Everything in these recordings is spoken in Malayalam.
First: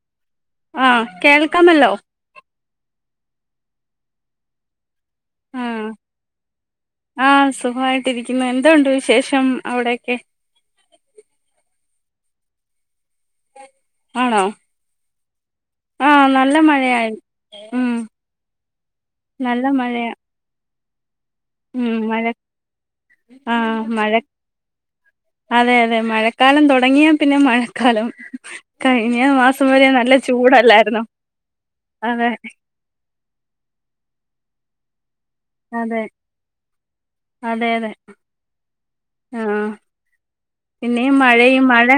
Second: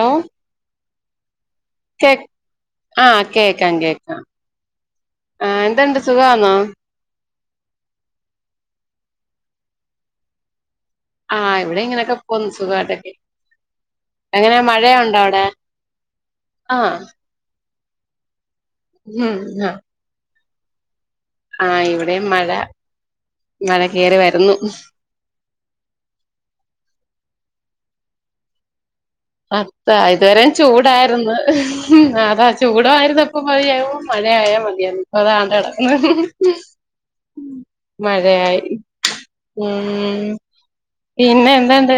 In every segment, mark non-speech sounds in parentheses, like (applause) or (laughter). ഹലോ ആഹ് കേൾക്കാമല്ലോ കേ ആഹ് കേക്കാം കേക്കാം ആഹ് എന്തണ്ട് സുഖമാന്നോ ആഹ് സുഖായിട്ടിരിക്കുന്നു എന്തോണ്ട് വിശേഷം അവിടെക്കെ ആഹ് ഇവിടെ ഇങ്ങനെയൊക്കെ പോന്നു സുഖായിട്ടൊക്കെ ആണോ എങ്ങനെ മഴയുണ്ടോ അവിടെ ആഹ് നല്ല ആ മഴയായിരുന്നു ഉം. ഉം നല്ല (unintelligible) മഴയാ ആ ഉം മഴ ഇവിടെയും ആഹ് മഴ കേറി വരുന്നു അതെ അതെ മഴക്കാലം തുടങ്ങിയാ പിന്നെ മഴക്കാലം കഴിഞ്ഞ വ അതാ ഇതുവരെ ചൂടായിരുന്നു അതെ അതാ ചൂടമായിര്ന്ന ഇപ്പൊ മതിയായുമ്പോ മഴയയാ മതിയാര്ന്ന് അതാണ് അതെ അതെ അതെ മഴയായി ഉം. പിന്നീം പിന്നെ മഴപെയ്യും മഴ എന്താണ്ട്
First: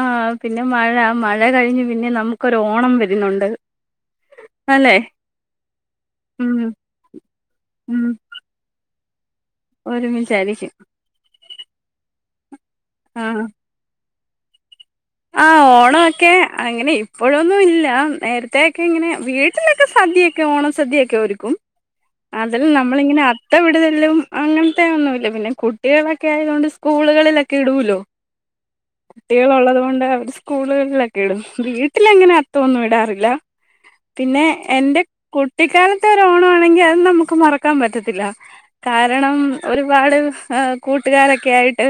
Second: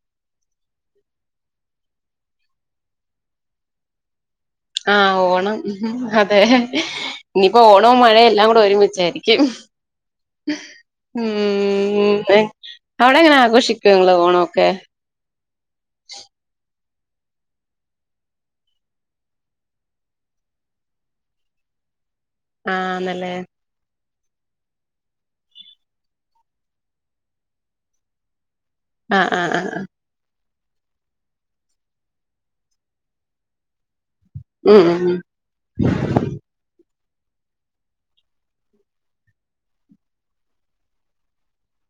ആഹ് പിന്നെ മഴ മഴ കഴിഞ്ഞ് പിന്നെ നമുക്കൊരു ഓണം വരുന്നുണ്ട് അല്ലെ ആഹ് ഓണം അതെ ഉം ഇനിയിപ്പോ ഓണംവും ഉം മഴയും എല്ലാം കൂടെ ഒരുമിച്ചായിരിക്കും ഒരുമിച്ചായിരിക്കും ഉം അവിടെ എങ്ങനെ ആഘോഷിക്കോ നിങ്ങള് ഓണൊക്കെ ആഹ് ഓ ഓണൊക്കെ അങ്ങനെ ഇപ്പോഴൊന്നും ഇല്ല നേരത്തെക്കെ ഇങ്ങനെ വീട്ടിലൊക്കെ സദ്യക്കേ ക്ക്യോണ സദ്യക്കെ ഒരുക്കും അതിൽ നമ്മളിങ്ങനെ ആന്നല്ലേ അത്ത വിടലും അങ്ങൻത്തെ ഒന്നുമല്ല പിന്നെ കുട്ടികളൊക്കെ ആയത്ണ്ട് സ്കൂളുകളിലൊക്കെ ഇടുല്ലോ ആഹ് ആഹ് ആഹ് കുട്ടികളുള്ളത് ആഹ് കൊണ്ട് അവര് സ്കൂളുകളിലൊക്കെ ഇടും വീട്ടിലെങ്ങനെ അത്തംന്നും ഇടാറില്ല പിന്നെ ഉം ഉം എന്റെ ഉം കുട്ടിക്കാൽത്തെ ഒരു ഓണം ആണെങ്കി അത് നമുക്ക് മറക്കാൻ പറ്റത്തില്ല കാരണം ഒരുപാട് എഹ് കൂട്ടുകാരൊക്കെ ആയിട്ട്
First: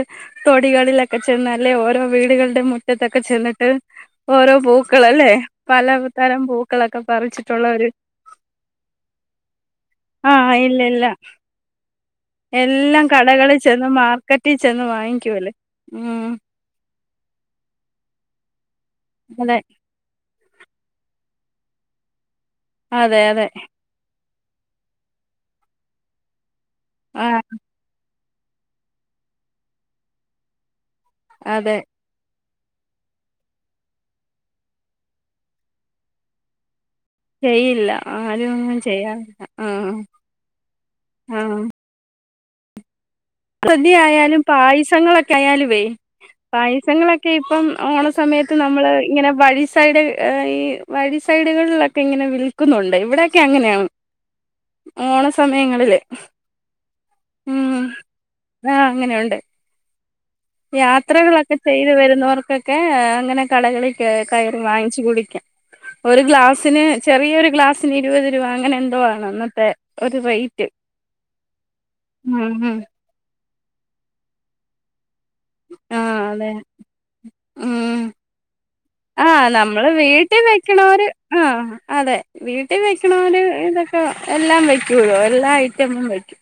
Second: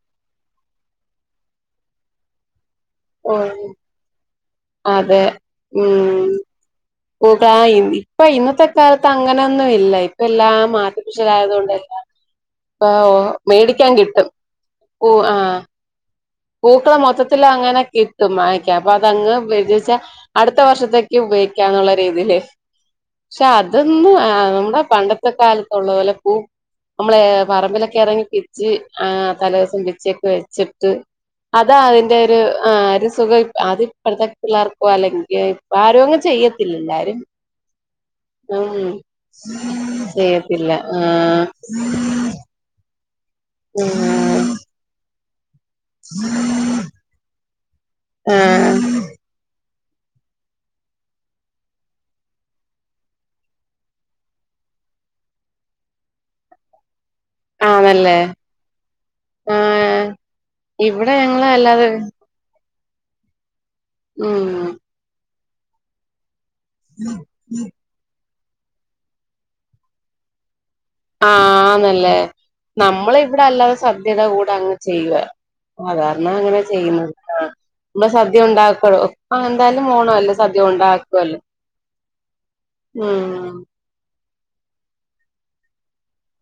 തൊടികളിലൊക്കെ ചെന്ന് ലെ ഓരോ വീടുകളുടെ മു ഇറ്റത്തൊക്കെ ഓഹ് ചെന്നിട്ട് ഓരോ അതെ പൂക്കളല്ലേ പലതരം പൂ പൂക്ളാ ഇപ്പൊ ഇന്നത്തെ കാലത്ത് അങ്ങനെന്നും ഇല്ല ഇപ്പ ആ എല്ലാം ഇല്ല ഇല്ല മാറ്റപുഷലായതുകൊണ്ട് എല്ലാം കടകളിൽ ചെന്ന് കിട്ടും മാർക്കറ്റിൽ ചെന്ന് വാങ്ങിക്കൂല്ലേ ഉം പൂക്കള മൊത്തത്തില അങ്ങനെക്കെ ഇട്ടും വാങ്ങിക്കൻ അപ്പൊ അതങ്ങ് അതെ (unintelligible) അടുത്ത വർഷത്തേക്ക് ഉപയോഗിക്കാന്നുള്ള രീതിയില് അതെ അതെ ഇതൊന്ന് എഹ് നമ്മുടെ പണ്ടത്തെ കാലത്തുള്ള പോലെ പൂ നമ്മളെ ആ പറമ്പിലൊക്കെ ഇറങ്ങി ച്ച് അഹ് തല ദിവസം പിച്ചിയൊക്കെ വെച്ചിട്ട് അതെ അതാ അതിന്റെ ഒര് ആഹ് ര് സുഖം ഇ അത് ഇപ്പത്തെ പിള്ളേർക്കോ അല്ലെങ്കി ഇപ്പ ആരും അങ് ചെയ്യത്തില്ല എല്ലാരും ചെയ്യില്ല ആരും ഉം ഒന്നും ചെയ്യാറില്ല ആ ചെയ്യത്തില്ല ആ ആഹ് ഉം ഹൃതിയാലും പായസങ്ങളൊക്കെ ആയാലും വേ ഉ രസങ്ങളൊക്കെ ഇപ്പം ഓണ സമയത്ത് നമ്മള് ഇങ്ങനെ വഴിസയുടെ ഈ വഴി സൈഡുകളിലൊക്കെ ഇങ്ങനെ വിൽക്കുന്നുണ്ട് ഇവിടെക്കെ അങ്ങനെയാണ് ഓണ സമയങ്ങളില് ആണല്ലേ ഉണ്ട് ആ ഇവിടെ ഞങ്ങള് യാത്രകളൊക്കെ അല്ലാതെ ചെയ്ത് വരുന്നവർക്കൊക്കെ അങ്ങനെ കടകളിൽ ഉം കയറി വാങ്ങിച്ച് കുടിക്കാം ഒരു ഗ്ലാസിന് ചെറിയരു ഗ്ലാസ് തിരി ഇരുപത് രൂപ അങ്ങനെ എന്തോ ആണ് അന്നത്തെ ഒരു റേറ്റ് ആന്നല്ലേ ഉം ഉം നമ്മള ഇവിടെ അല്ലാതെ സദ്യയുടെ കൂടെ അങ്ങ് ചെയ്യുവ ആഹ് സാധാരണ അതെ അങ്ങനെ ചെയ്യുന്നത് അഹ് ഉം നമ്മള് സദ്യ ഉണ്ടാക്ക ആഹ് എന്താല നമ്മള് വീട്ടിൽ വെക്കണര് ആഹ് അതെ വീട്ടിൽ വെക്കണര് ഉം ഇത് എല്ലാം വയ്ക്കോലോ എല്ലാ ഐറ്റമും വയ്ക്കൂ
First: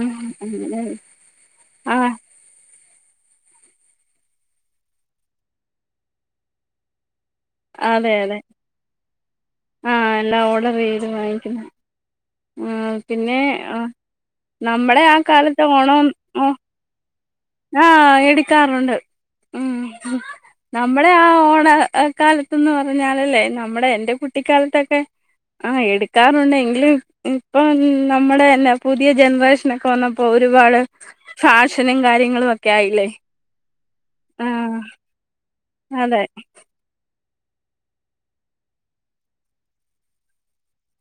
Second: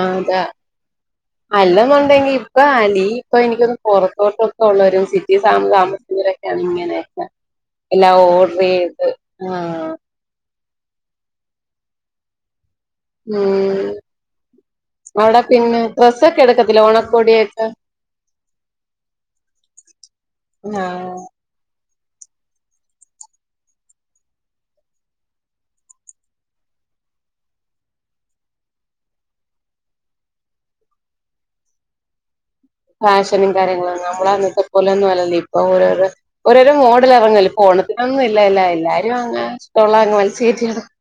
ആതാ അല്ലന്നു ആഹ് ഉണ്ടെങ്കി ഇപ്പൊ ആന്റി ഇപ്പൊ എനിക്കൊന്ന് പോറത്തോട്ടൊക്കെ ഉള്ളവരും സിറ്റി താമസിക്കുന്നവരൊക്കെ അങ്ങനെയൊക്ക അതെ എല്ലാം ഓഡ്രീത് ആഹ് എല്ല ഓഡറീ ത് വാങ്ങിക്കുന്ന ഉം പിന്നെ അഹ് ഉം നമ്മളെ ആഹ് കാലത്തെ ഓണം ഒ തിലോണക്കോടിയൊക്കെ ആഹ് എടിക്കാറുണ്ട് ഉം നമ്മുടെ ആഹ് ആ ഓണ കാലത്ത് ന്ന് പറഞ്ഞാലല്ലേ നമ്മടെ എന്റെ കുട്ടിക്കാലത്തൊക്കെ ആഹ് എടുക്കാറുണ്ട്എങ്കിലും ഇപ്പം നമ്മടെന്നെ പുതിയ ജനറേഷനൊക്കെ വന്നപ്പോ ഒരുപാട് ഫാഷനും കാര്യങ്ങളും ഒ ഫാഷനും കാര്യങ്ങളും നമ്മൾ അന്നത്തെ ആഹ് പോലെന്നും അല്ലല്ലോ ഇപ്പൊ ഓരോ ഓരോ അതെ ഒര് രോ മോഡൽ എറങ്ല്ലെഇപ്പൊ ഓണത്തിനൊന്നും ഇല്ലാ എല്ലാ എല്ലാ (unintelligible)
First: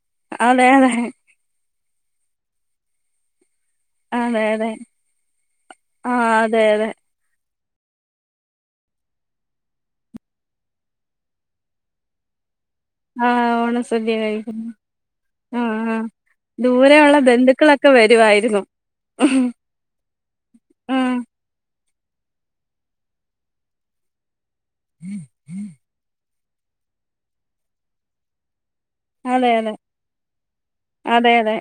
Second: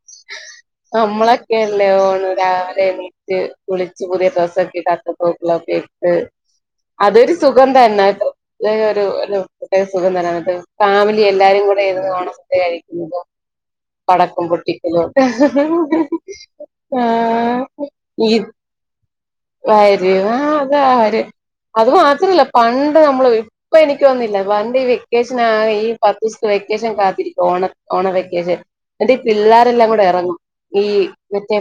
അതെ അതെ നമ്മളൊക്കെല്ലേ ഓണോ രാവ്ലെ എണീ ച്ച് കുളിച്ച് പുതിയ അതെ അതെ ട്രസ്സൊക്കെട്ട് അത്ത പൂക്കളോക്കെ ഇട്ട് ആഹ് അതെ അതെ അതൊരു സുഖം തന്നെട്ട് നല്ലരു ഒരു പ്രത്യേക സുഖം തന്നേണ്ട്ടൊ ഫാമിലി എല്ലാരും കൂടെയിരുന്നു ഓണം ടേ അഴിക്കുമ്പോ ആഹ് ഓണസദ്യ പടക്കം കഴിക്കുന്നു പൊട്ടിക്കലും ഒക്കെ ദൂരെ ഉള്ള ആഹ് ബന്ധുക്കളൊക്കെ വരുആയിരുന്നു വരുവാ അതാ ഉം ര് അത് മാത്രമല്ല പണ്ട് നമ്മള് ഇപ്പ എനിക്ക്ഓന്നില്ല പണ്ട് ഈ വെക്കേഷൻ ആയി പത്ത് ദിവസത്തെ വെക്കേഷൻ കാത്തിരിക്കും ഓണ ഓണ വെക്കേഷൻ എന്നീട്ടീ അതെ അതെ പിള്ളേരെല്ലാം കൂടെ ഇറങ്ങും ഈ അതെ അതെ മറ്റെ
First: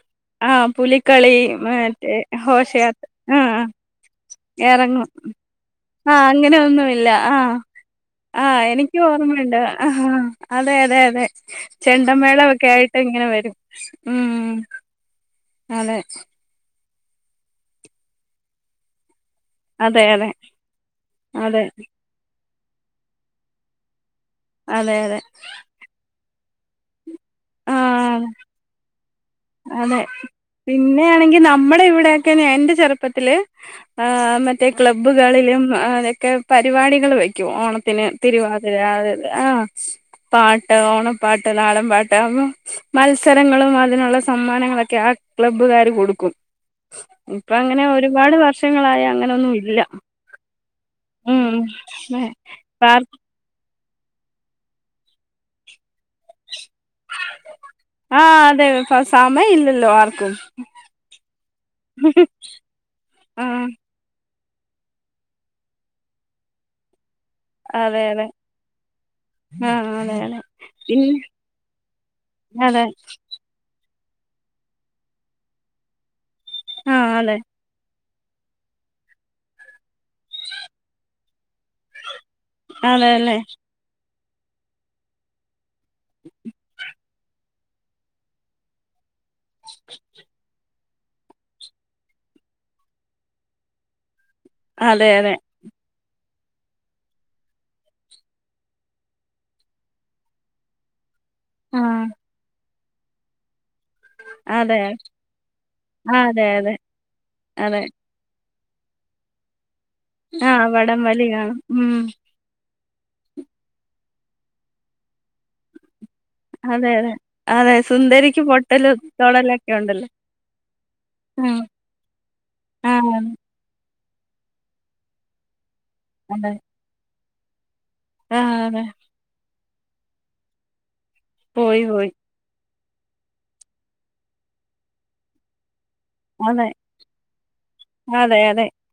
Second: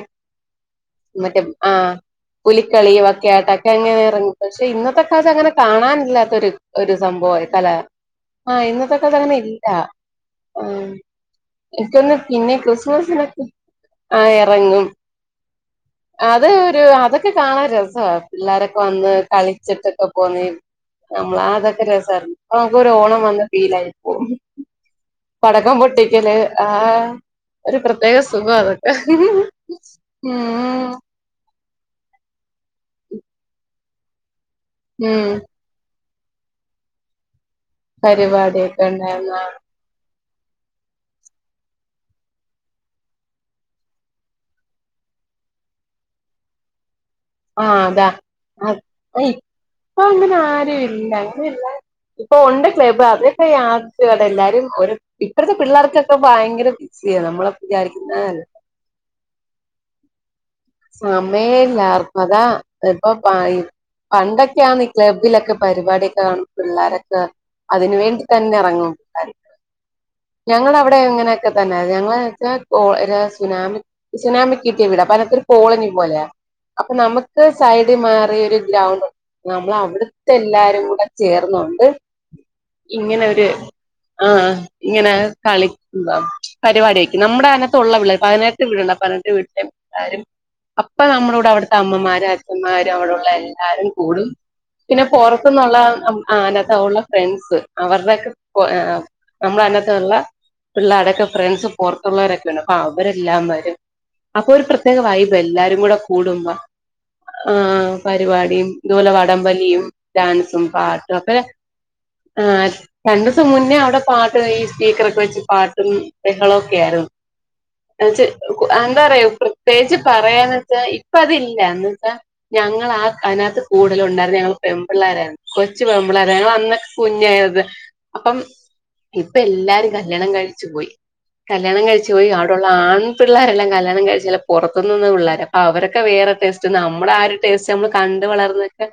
ആഹ് പുലിക്കളി മറ്റേ ആ മറ്റേ പുലിക്കളി ഹോഷയാത്ര ഒ ആഹ് ക്കയായിട്ടോക്കെ എങ്ങനെ എറങ്ങും പക്ഷെ ഇന്നത്തെ എറങ്ങും കാലത്ത് അങ്ങനെ ആഹ് കാണാനില്ലാത്ത ഒരു അങ്ങനെ ഒരു ഒന്നുമില്ല സംഭവായി ആഹ് കല ആഹ് എനിക്ക് ഇന്നത്തൊക്കെങ്ങനെ ഓർമ്മയുണ്ട് ഇല്ല ആഹ് അതെ ഉം അതെ അതെ എനിക്കൊരു പിന്നെ ചെണ്ടമേളൊക്കെ ആയിട്ട് ഇങ്ങനെ ക്രിസ്മസിനൊക്കെ വരും ആ ഉം എറങ്ങും അതെ അത് ഒരു അതൊക്കെ കാണാൻ രസ പിള്ളാരൊക്കെ വന്ന് കളി അതെ ചിട്ടോക്കെ അതെ പോനീം അതെ നമ്മളാതൊക്കെ രസര്ന് ആ കോരു ഓണം വന്ന് ഫീലായി പോകും അതെ അതെ പടക്കം പൊട്ടിക്കല് ആഹ് ഒരു പ്രത്യേക ആഹ് സുഖ അതൊക്കെ കാണെങ്കി നമ്മടെ ഇവിടെക്കെ എന്റെ ചെറുപ്പത്തില് ആ മറ്റേ റ്റേ ഉം ക്ലബ്ബുകളിലും അതൊക്കെ പരിപാടികൾ വെക്കും ഓണ ത്തിന് തിരുവാതിര പരിപാടിയൊക്കെ ഉണ്ടായിരുന്നു ആ പാട്ട് ഓണപ്പാട്ട് നാടൻ പാട്ട് അതോന്നും മത്സരങ്ങളും അതിനുള്ള സമ്മാനങ്ങളൊക്കെ ആഹ് ക്ലബ്ബുകാര് കൊടുക്കും ഇപ്പൊ ആഹ് അങ്ങനെ ഒരുപാട് അതാഅയ് വർഷങ്ങളായി ഓയ് അങ്ങനൊന്നും ഇല്ല ഇപ്പ അങ്ങനെ ആരുഇല്ല ഉം അങ്ങനെല്ല ഇപ്പൊ ഉണ്ട് ക്ലബ്ബ് അത് പ്പ യാത്രകൾ എല്ലാരും ഒരു ഇപ്പഴത്തെ പിള്ളർക്കൊക്കെ ഭയങ്കര ബിസിയാ നമ്മളെ വിചാരിക്കുന്ന ആഹ് അതെ പ സമ ഇല്ലല്ലോ ആർക്കും സമയല്ലാർക്കും അതാ ആ ഇപ്പൊപൈ പണ്ടൊക്കെയാന്ന് ഈ ക്ലബ്ബിലൊക്കെ പരിപാടിയൊക്കെ കാണുമ്പ് പിള്ളോരൊക്കെ അതിന് അതെ വേണ്ടി അതെ തന്നെ എറങ്ങും ആ അതെ അതെ ഞങ്ങളവടെ പിന്നെ എങ്ങനെയൊക്കെ തന്നെ ഞങ്ങളെ യെക്കെ പോ അതെ ര സ് സുനാമി സുനാമി കിട്ടിയ വീടാ അപ്പൊ അതിനത്തൊരു കോളനി പോലെ ആ അതെ അപ്പനമക്ക് സൈഡിൽ മാറിയ ഒരു ഗ്രൗണ്ട് ഉണ്ട് നമ്മള അവിടുത്തെ എല്ലാരും കൂടെ ചേർന്ന ന്നിട്ട് അതെ അല്ലെ ഇങ്ങനെരു ആഹ് ഇങ്ങനെ കളി ഉ പരിപാട ആക്കി നമ്മുടെ അനത്തുള്ള വട പതിനെട്ട് വീടുണ്ട പതിനെട്ട് വീട്ടില എല്ലാരും അപ്പ നമ്മള കടെ അവിടുത്തെ അമ്മമാരും അച്ഛന്മാരും അവിടെള്ള എല്ലാരും കൂടും പിന്നെ അതെ അതെ പൊറത്തന്നുള്ള ആ അനത്ത ഉള്ള ഫ്രണ്ട്സ് അവരുടെയ ഒക്കെ നമ്മള അന്നത്ത ഉള്ള- പിള്ളേടൊക്കെ ഫ്രണ്ട്സ് ആഹ് പോറത്തുള്ളവരൊക്കെയ ഉണ്ട് അപ്പൊ അവരെല്ലാം വരും അപ്പൊ ഒരു അതെ പ്രത്യേക വൈ - എല്ലാരും കൂടെ ആ, അതെ കൂടുമ്പോ അതെ ആ അതെ പരിപാടിയും ഇതു പോലെ വടംവലിയും ഡാൻസും ആഹ് വടം പാട്ടും വലി ക്കെ കാണും ഉം ആ രണ്ടുസം മുന്നേ അവിടെ പാട്ട് ഈ സ്പീക്കറൊക്കെ വെച്ച് പാട്ടും ളൊക്കെ അതെ ആയിരുന്നു അതെ അതെ എന്ന്ച്ച് സുന്ദരിക്ക് പൊട്ടല് എന്താറയ തൊടലൊക്കെ പ്രത്യേകിച്ച് ഉണ്ടല്ലോ ഇപ്പ യാന്ന്ച്ചാ ഇപ്പ അതില്ല ആഹ് എന്ന് വച്ചാ ഞങ്ങളാ ആക ആഹ് അതിനകത്ത് കൂടുതലും ഉണ്ടായിരുന്നു ഞങ്ങൾ പെമ്പിള്ളാരരുന്നു കൊച്ചു പെമ്പിള്ളോര ഞങ്ങൾ അതെ അന്നൊക്കെ കുഞ്ഞായത് അപ്പം ആഹ് അതെ ഇപ്പ എല്ലാരും കല്യാണം കഴിച്ചു പോയി കല്യാണം കഴിച്ചു പോയി അ ആൺ പിള്ളേരെല്ലാം കല്യാണം കഴിച്ച പുറത്തുനിന്നന്ന് പിള്ളോര- അവരൊക്കെ വേറെ അതെ ടേസ്റ്റ് നമ്മൾ ആ ഒരു ടേസ്റ്റ് നമ്മൾ കണ്ട് അതെ അതെ വളർന്നൊക്കെ-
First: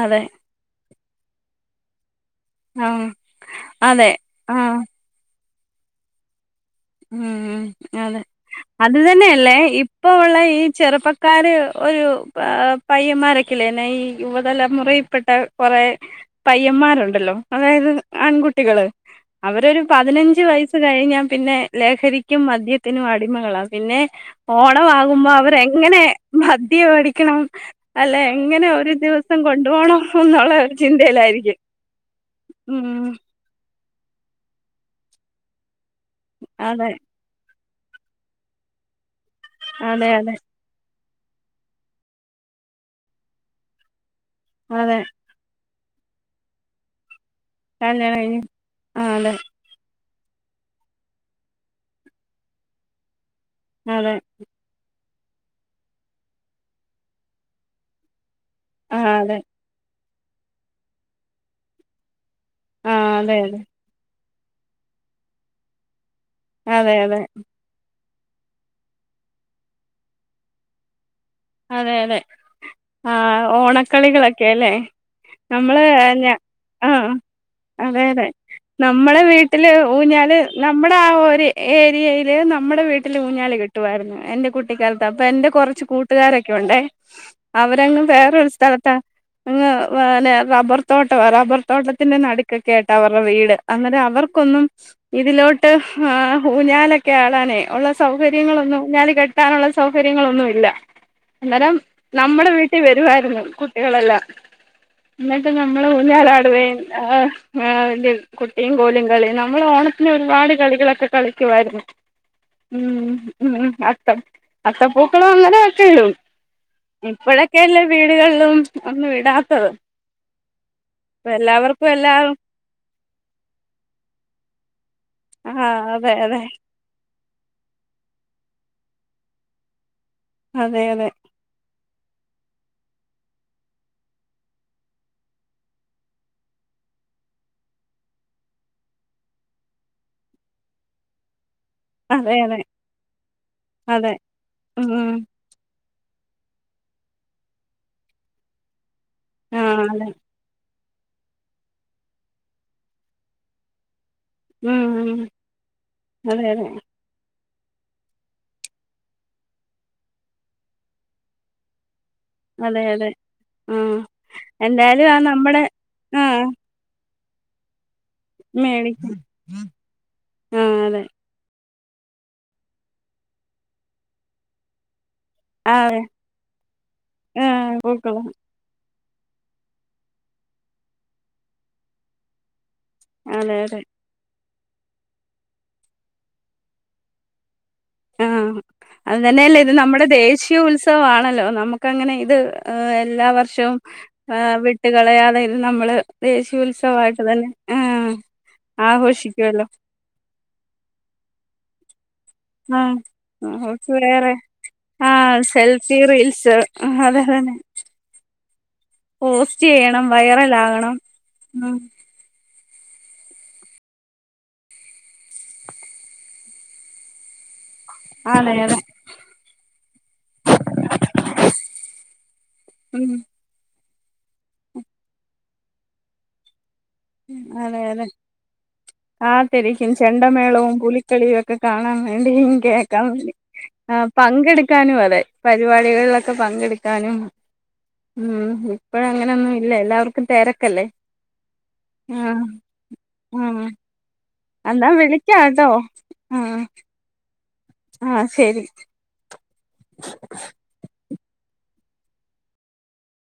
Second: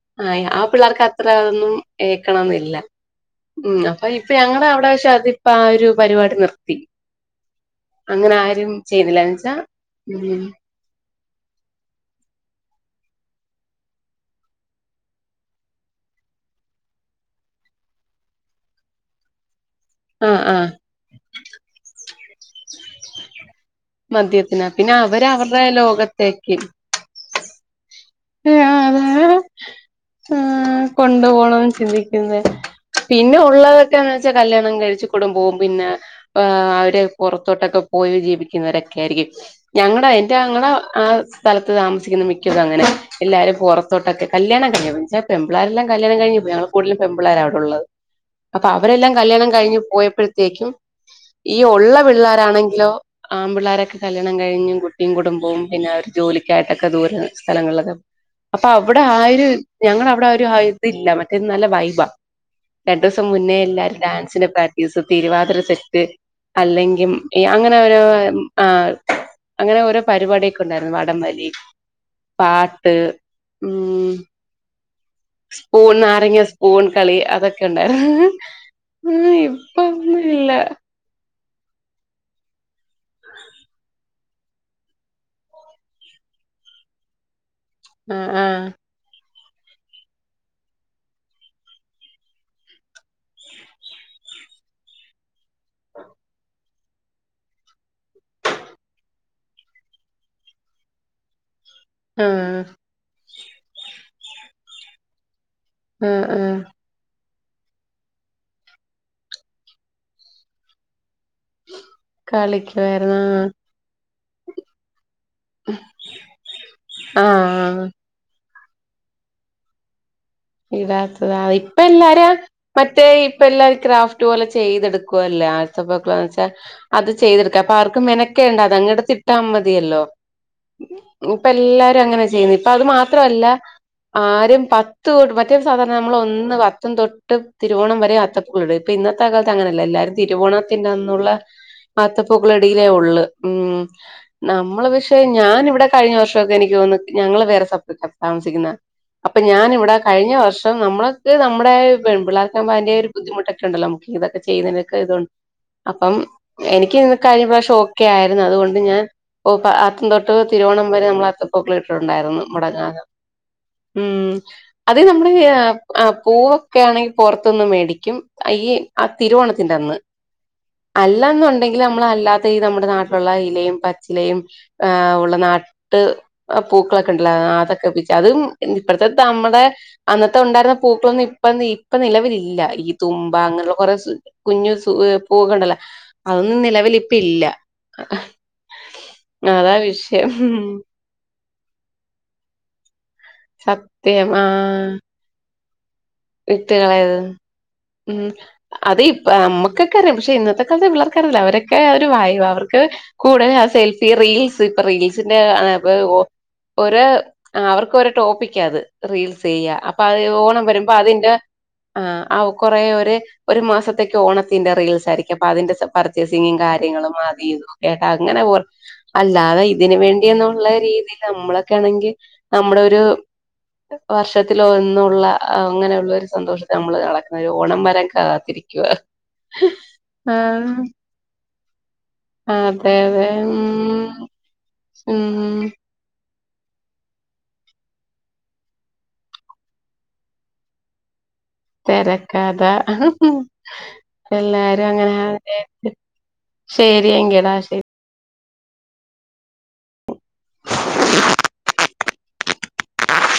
അതെ ആയി ആ പിള്ളേർക്ക് അത്ര അതൊന്നും ഏക്കണം എന്നില്ല ആഹ് ഉ അപ്പൊ അതെ ഇപ്പ ഞങ്ങളുടെ ആഹ് അവിടെ വശ അതി പ്പ ആ ഒരു പരിപാടി നിർത്തി ഉംഉം അതെ അങ്ങനെ ആരും അത് ചെയ്യുന്നില്ല എന്ന് വെച്ചാ തന്നെയല്ലേ ഇപ്പ ഉള്ള ഉം ഈ ചെറുപ്പക്കാര് ഒരു പയ്യന്മാരൊക്കെല്ലേന്നെ ഈ യുവതലമുറയിൽപ്പെട്ട കുറെ- പയ്യന്മാരുണ്ടല്ലോ അതായത് ആൺകുട്ടികള് അവരൊരു ആഹ് പതിനഞ്ച് ആഹ് വയസ്സ് കഴിഞ്ഞാൽ പിന്നെ ലഹരിക്കും മദ്യത്തിനും അടിമകളാ. പിന്നെ മദ്യത്തിന പിന്നെ അവര് ഓണമാകുമ്പോ അവർ അവരുടെ എങ്ങനെ ലോകത്തേക്ക് മദ്യ മേടിക്കണം? അല്ലെ എങ്ങനെ ഒരു ആഹ് ദിവസം കൊണ്ടു പോണം എന്നുള്ള കൊണ്ടു ചിന്തയിലായിരിക്കും. പോണം ചിന്തിക്കുന്നെ ഉം പിന്നെ ഉള്ളവർക്കെന്ന് വെച്ചാൽ കല്യാണം കഴിച്ച കൂടുംബവും പിന്നെ് അതെ അവര് പുറത്തോട്ടൊക്കെ പോയി ജീവിക്കുന്നവരൊക്കെ ആയിരിക്കും ഞങ്ങടെ അതെ എന്റെ അതെ ആങ്ങള ആ സ്ഥലത്ത് താമസിക്കുന്ന മിക്കതും അങ്ങനെ എല്ലാരും പുറത്തോട്ടൊക്കെ കല്യാണ കഴ- അതെ പെൺപിള്ളേരെല്ലാം കല്യാണം കഴിഞ്ഞപ്പോ ഞങ്ങ കുടുതലും പെൺപിള്ളേർ ആണ് ഉള്ളത് കല്യാണം കഴിഞ്ഞ് അപ്പൊ ആ അവരെല്ലാം അതെ കല്യാണം കഴിഞ്ഞഞ് പോയപ്പോഴത്തേക്കും ഈ ഉള്ള പിള്ളേരാാണെങ്കിലോ ആ പിള്ളേരൊക്കെ അതെ കല്യാണം കഴിഞ്ഞു കുട്ടിയും കുടുംബവും പിന്നെ അവര് ജോലിക്കായിട്ടൊക്കെ ദൂര സ്ഥലങ്ങളിലക്കെ- അപ്പ അവിടെ ആ ഒരു ഞങ്ങള വിടെ ആ ഒരു ആ ഇതില്ല മറ്റേ നല്ല വൈബ ആ രണ്ടുസം അതെ മുന്നേ അതെ എല്ലരും ഡാൻസിന് പ്രാക്ടീസ് തിരുവാതിര സെറ്റ്- അതെ അല്ലെങ്കിൽ അതെ അങ്ങനെ ഓരോ ആ അങ്ങനെ ഓരോ പരിപാടിയൊക്കെ ണ്ടായിരുന്നു വടംവലി അതെ പാട്ട് ഉം കളികളൊക്കെ ല്ലേ സ്പൂൺ നാരങ്ങ സ്പൂൺ കളി അതൊക്കെ അതെ ണ്ടായിരുന്നു അതെ ഹാ നമ്മളെ വീട്ടില് ഊഞ്ഞാല് നമ്മ- നമ്മ ആ ഒരു ഏരിയയിയില് നമ്മുടെ വീട്ടിൽ ഊഞ്ഞാല് കിട്ടുമായിരുന്നു. എന്റെ കുട്ടിക്കാലത്ത് അപ്പൊ എന്റെ കുറച്ച് കൂട്ട- കാരൊക്കെ ഉണ്ടേ അവരങ്ങും ആ വേറ ആ ഒരു സ്ഥലത്താ അന്നെ റബ്ബർ തോട്ടം റബ്ബർ തോട്ടത്തിന്റെ നടുക്കൊക്കെ ആട്ടാ അവരുടെ വീട് അങ്ങനെ അവർക്കൊന്നും ഇതിലോട്ട് ആ ഊഞ്ഞാലൊക്കെ ആട നേ ഉള്ള സൗകര്യങ്ങളൊന്ന ഊഞ്ഞാല കെട്- കെട്ടാനുള്ള സൗകര്യങ്ങളൊന്നു ഇല്ല അന്നേരം ആ നമ്മുടെ വീട്ടിൽ വരുവായിരുന്നു കുട്ടികളെല്ലാം എന്നിട്ട് നമ്മൾ ആ ആ ഊഞാലാടുവേ ആ കുട്ടിയും കോലിയും കളിയും നമ്മള് ഓണത്തിന് ഒരുപാട് കളികളൊക്കെ കളി- കുറവായിരുന്നു കളിക്കുവായിരുന്നു ആ അത്തം അത്തപ്പൂക്കൾ വന്ന- ഇപ്പഴൊക്കെ എല്ലാ ആഹ് വീടുകളിലും ഒന്നും ഇടാത്തത്. ഇപ്പൊ ഇടാത്തതാ ഇപ്പ എല്ലാവർക്കും എല്ലാരും എല്ലാവരും മറ്റേ ഇപ്പ എല്ലാരും ക്രാഫ്റ്റ് പോലെ ചെയ്തെടുക്ക- ക്കല്ലേ ആ അതെ അതെ ആത്തപ്പക്കച്ച- അത് ചെയ്തെടുക്ക അപ്പൊ ആർക്കും മെനക്കേണ്ട അതങ്ങട്ട് ഇട്ടാ മതിയല്ലോ അതെ അതെ ഇപ്പ എല്ലാരും അങ്ങനെ ചെയ്യുന്നു ഇപ്പ അത് മാത്രല്ല ആരും ത്ത മറ്റേ സാധാരണ നമ്മള് ഒന്ന് അത്തം തൊട്ട് തിരുവോണം വരെ അത്തപുവീടും ഇപ്പൊ ഇന്നത്തെ കാലത്ത് അങ്ങനെയല്ല എല്ലാവരും തിരുവോണത്തിന്റെന്നുള്ള അതെ ആത്തപ്പൂക്കള അതെ ഇടിയിലേ ഉള്ളു അതെ നമ്മള് ഉം പക്ഷേ ഞാനിവിടെ കഴിഞ്ഞ വർഷംക്കെ എനിക്ക് തേന്നുന്ന് ഞങ്ങള് വേറെ താമസിക്കുന്ന അപ്പൊ ആ ഞാൻ ഇവിടെ അതെ ഞ്ഞ വർഷം നമ്മൊക്ക് നമ്മുടെ പെൺപിള്ളേർക്ക് അതിന്റെ ഒരു ബുദ്ധിമുട്ടൊക്കെണ്ടോ നമുക്ക് ഇതൊക്കെ ഉം ചെയ്യുന്നതിനൊക്കെ ഉം ഇതണ്ട് അപ്പം അതെ അതെ എനിക്ക് കഴിഞ്ഞ പ്രാവശ്യം ഓക്കെ ആയിരുന്നു അതുകൊണ്ട് ഞാൻ ഓ ആത്തം തൊട്ട് തിരുവോണം വരെ നമ്മള് ആത്തപൂക്കളിട്ടുണ്ടായിരുന്നു. അതെ മടങ്ങാത അതെ ആ ഉം അത് എന്തായാലും ആ നമ്മുടെ ആ പൂവ ക്കെ ആണെങ്ക പുറത്തൊന്ന് മേടിക്കും ആ മേടിക്കും തിരുവോണത്തിന്റെ അന്ന് ആ അതെ അല്ല അല്ലന്നുണ്ടെങ്കിൽ നമ്മള് ഒറ്റ അല്ലാത്ത ഈ നമ്മുടെ നാട്ടിലുള്ള ഇലയും പച്ചിലയും ആ ഉള്ള നാട്ട് അതെ പൂക്കളൊക്കെ ഉണ്ടല്ലോ ആ അതൊക്കെ പിച്ചൂം പൂക്കളം അതും ഇപ്പഴത്തെ നമ്മുടെ അന്നത്തെ ഉണ്ടായിരുന്ന പൂക്കളൊന്നും ഇപ്പ നിലവിലില്ല തുമ്പ അതെ അതെ അങ്ങനെയുള്ള കുറെ കുഞ്ഞു പൂവ്ക്കണ്ടല്ലോ അതൊന്നും നിലവില് ഇപ്പ ഇല്ല ആഹ് അത് തന്നെയല്ല ഇത് അതാ നമ്മുടെ വിഷയം ദേശീയ ഉത്സവമാണല്ലോ നമ്മുക്ക് അങ്ങനെ ഇത് എല്ലാ വർഷവും സത്യം ആഹ് വിട്ടുകളയാതെ നമ്മള് വിട്ട് കളയത് ദേശീയോത്സവമായിട്ട് തന്നെ ആ ഉം അത് ഇപ്പ ആഘോഷിക്കുമല്ലോ നമ്മക്കൊക്കെ പക്ഷെ ഇന്നത്തെ കാലത്ത് പിള്ളർക്ക് അറീല്ല അ അവരൊക്കെ ഒരു വൈയ അവർക്ക് ആഹ് കൂടുതൽ ആ നമുക്ക് സെൽഫി വേറെ റീൽസ് ഇപ്പ റീൽസിന്റെ ആഹ് സെൽഫി റീൽസ് ഒരു അതെ തന്നെ അവർക്ക് ഒരു ടോപ്പിക് അത് റീൽസ് പോസ്റ്റ് ചെയ്യ അപ്പൊ ചെയ്യണം അത് ഓണം വരുമ്പം വൈറലാകണം അപ്പ അതിന്റെ ഉം ആ ആ കൊറ അവര് ഒരു മാസത്തേക്ക് ഓണത്തിന്റെ റീൽസ് ആയിരിക്കും അപ്പൊ അതിന്റെ പർച്ചേസിങ്ങും കാര്യങ്ങളും ആദ്യ ചെയ്തു ഏട്ടാ അങ്ങനെ അതെ പോകു അതെ അല്ലാതെ ഇതിന് വേണ്ടിന്നുള്ള രീതിയിൽ നമ്മളൊക്കെ ആണെങ്കിൽ നമ്മുടെ ഒരു ഉം വർഷത്തില് ഒന്നുള്ള അങ്ങനെയുള്ള ഒരു സന്തോഷം നമ്മള് കളിക്കുന്ന അതെ ഓണം വരാൻ അതെ കാത്തിരിക്കുക ആ കളിയൊക്കെ കാണാൻ വേണ്ടി കേക്കാൻ അതെ വേണ്ടി ആ ഉം പങ്കെടുക്കാനും അതെ ഉം പരിപാടികളിലൊക്കെ ഒക്കെ പങ്കെടുക്കാനും ഉം ഇപ്പഴ് അങ്ങനെന്നും ഇല്ല എല്ലാവർക്കും തിരക്കല്ലേ ആ തിരക്കാതെ ഉംഉം ആ എല്ലാരും എന്നാ അങ്ങനെ വിളിക്കാട്ടോ ആണെന്ന് ശെരി എങ്കി എടാ ശെരി ആഹ് ശരി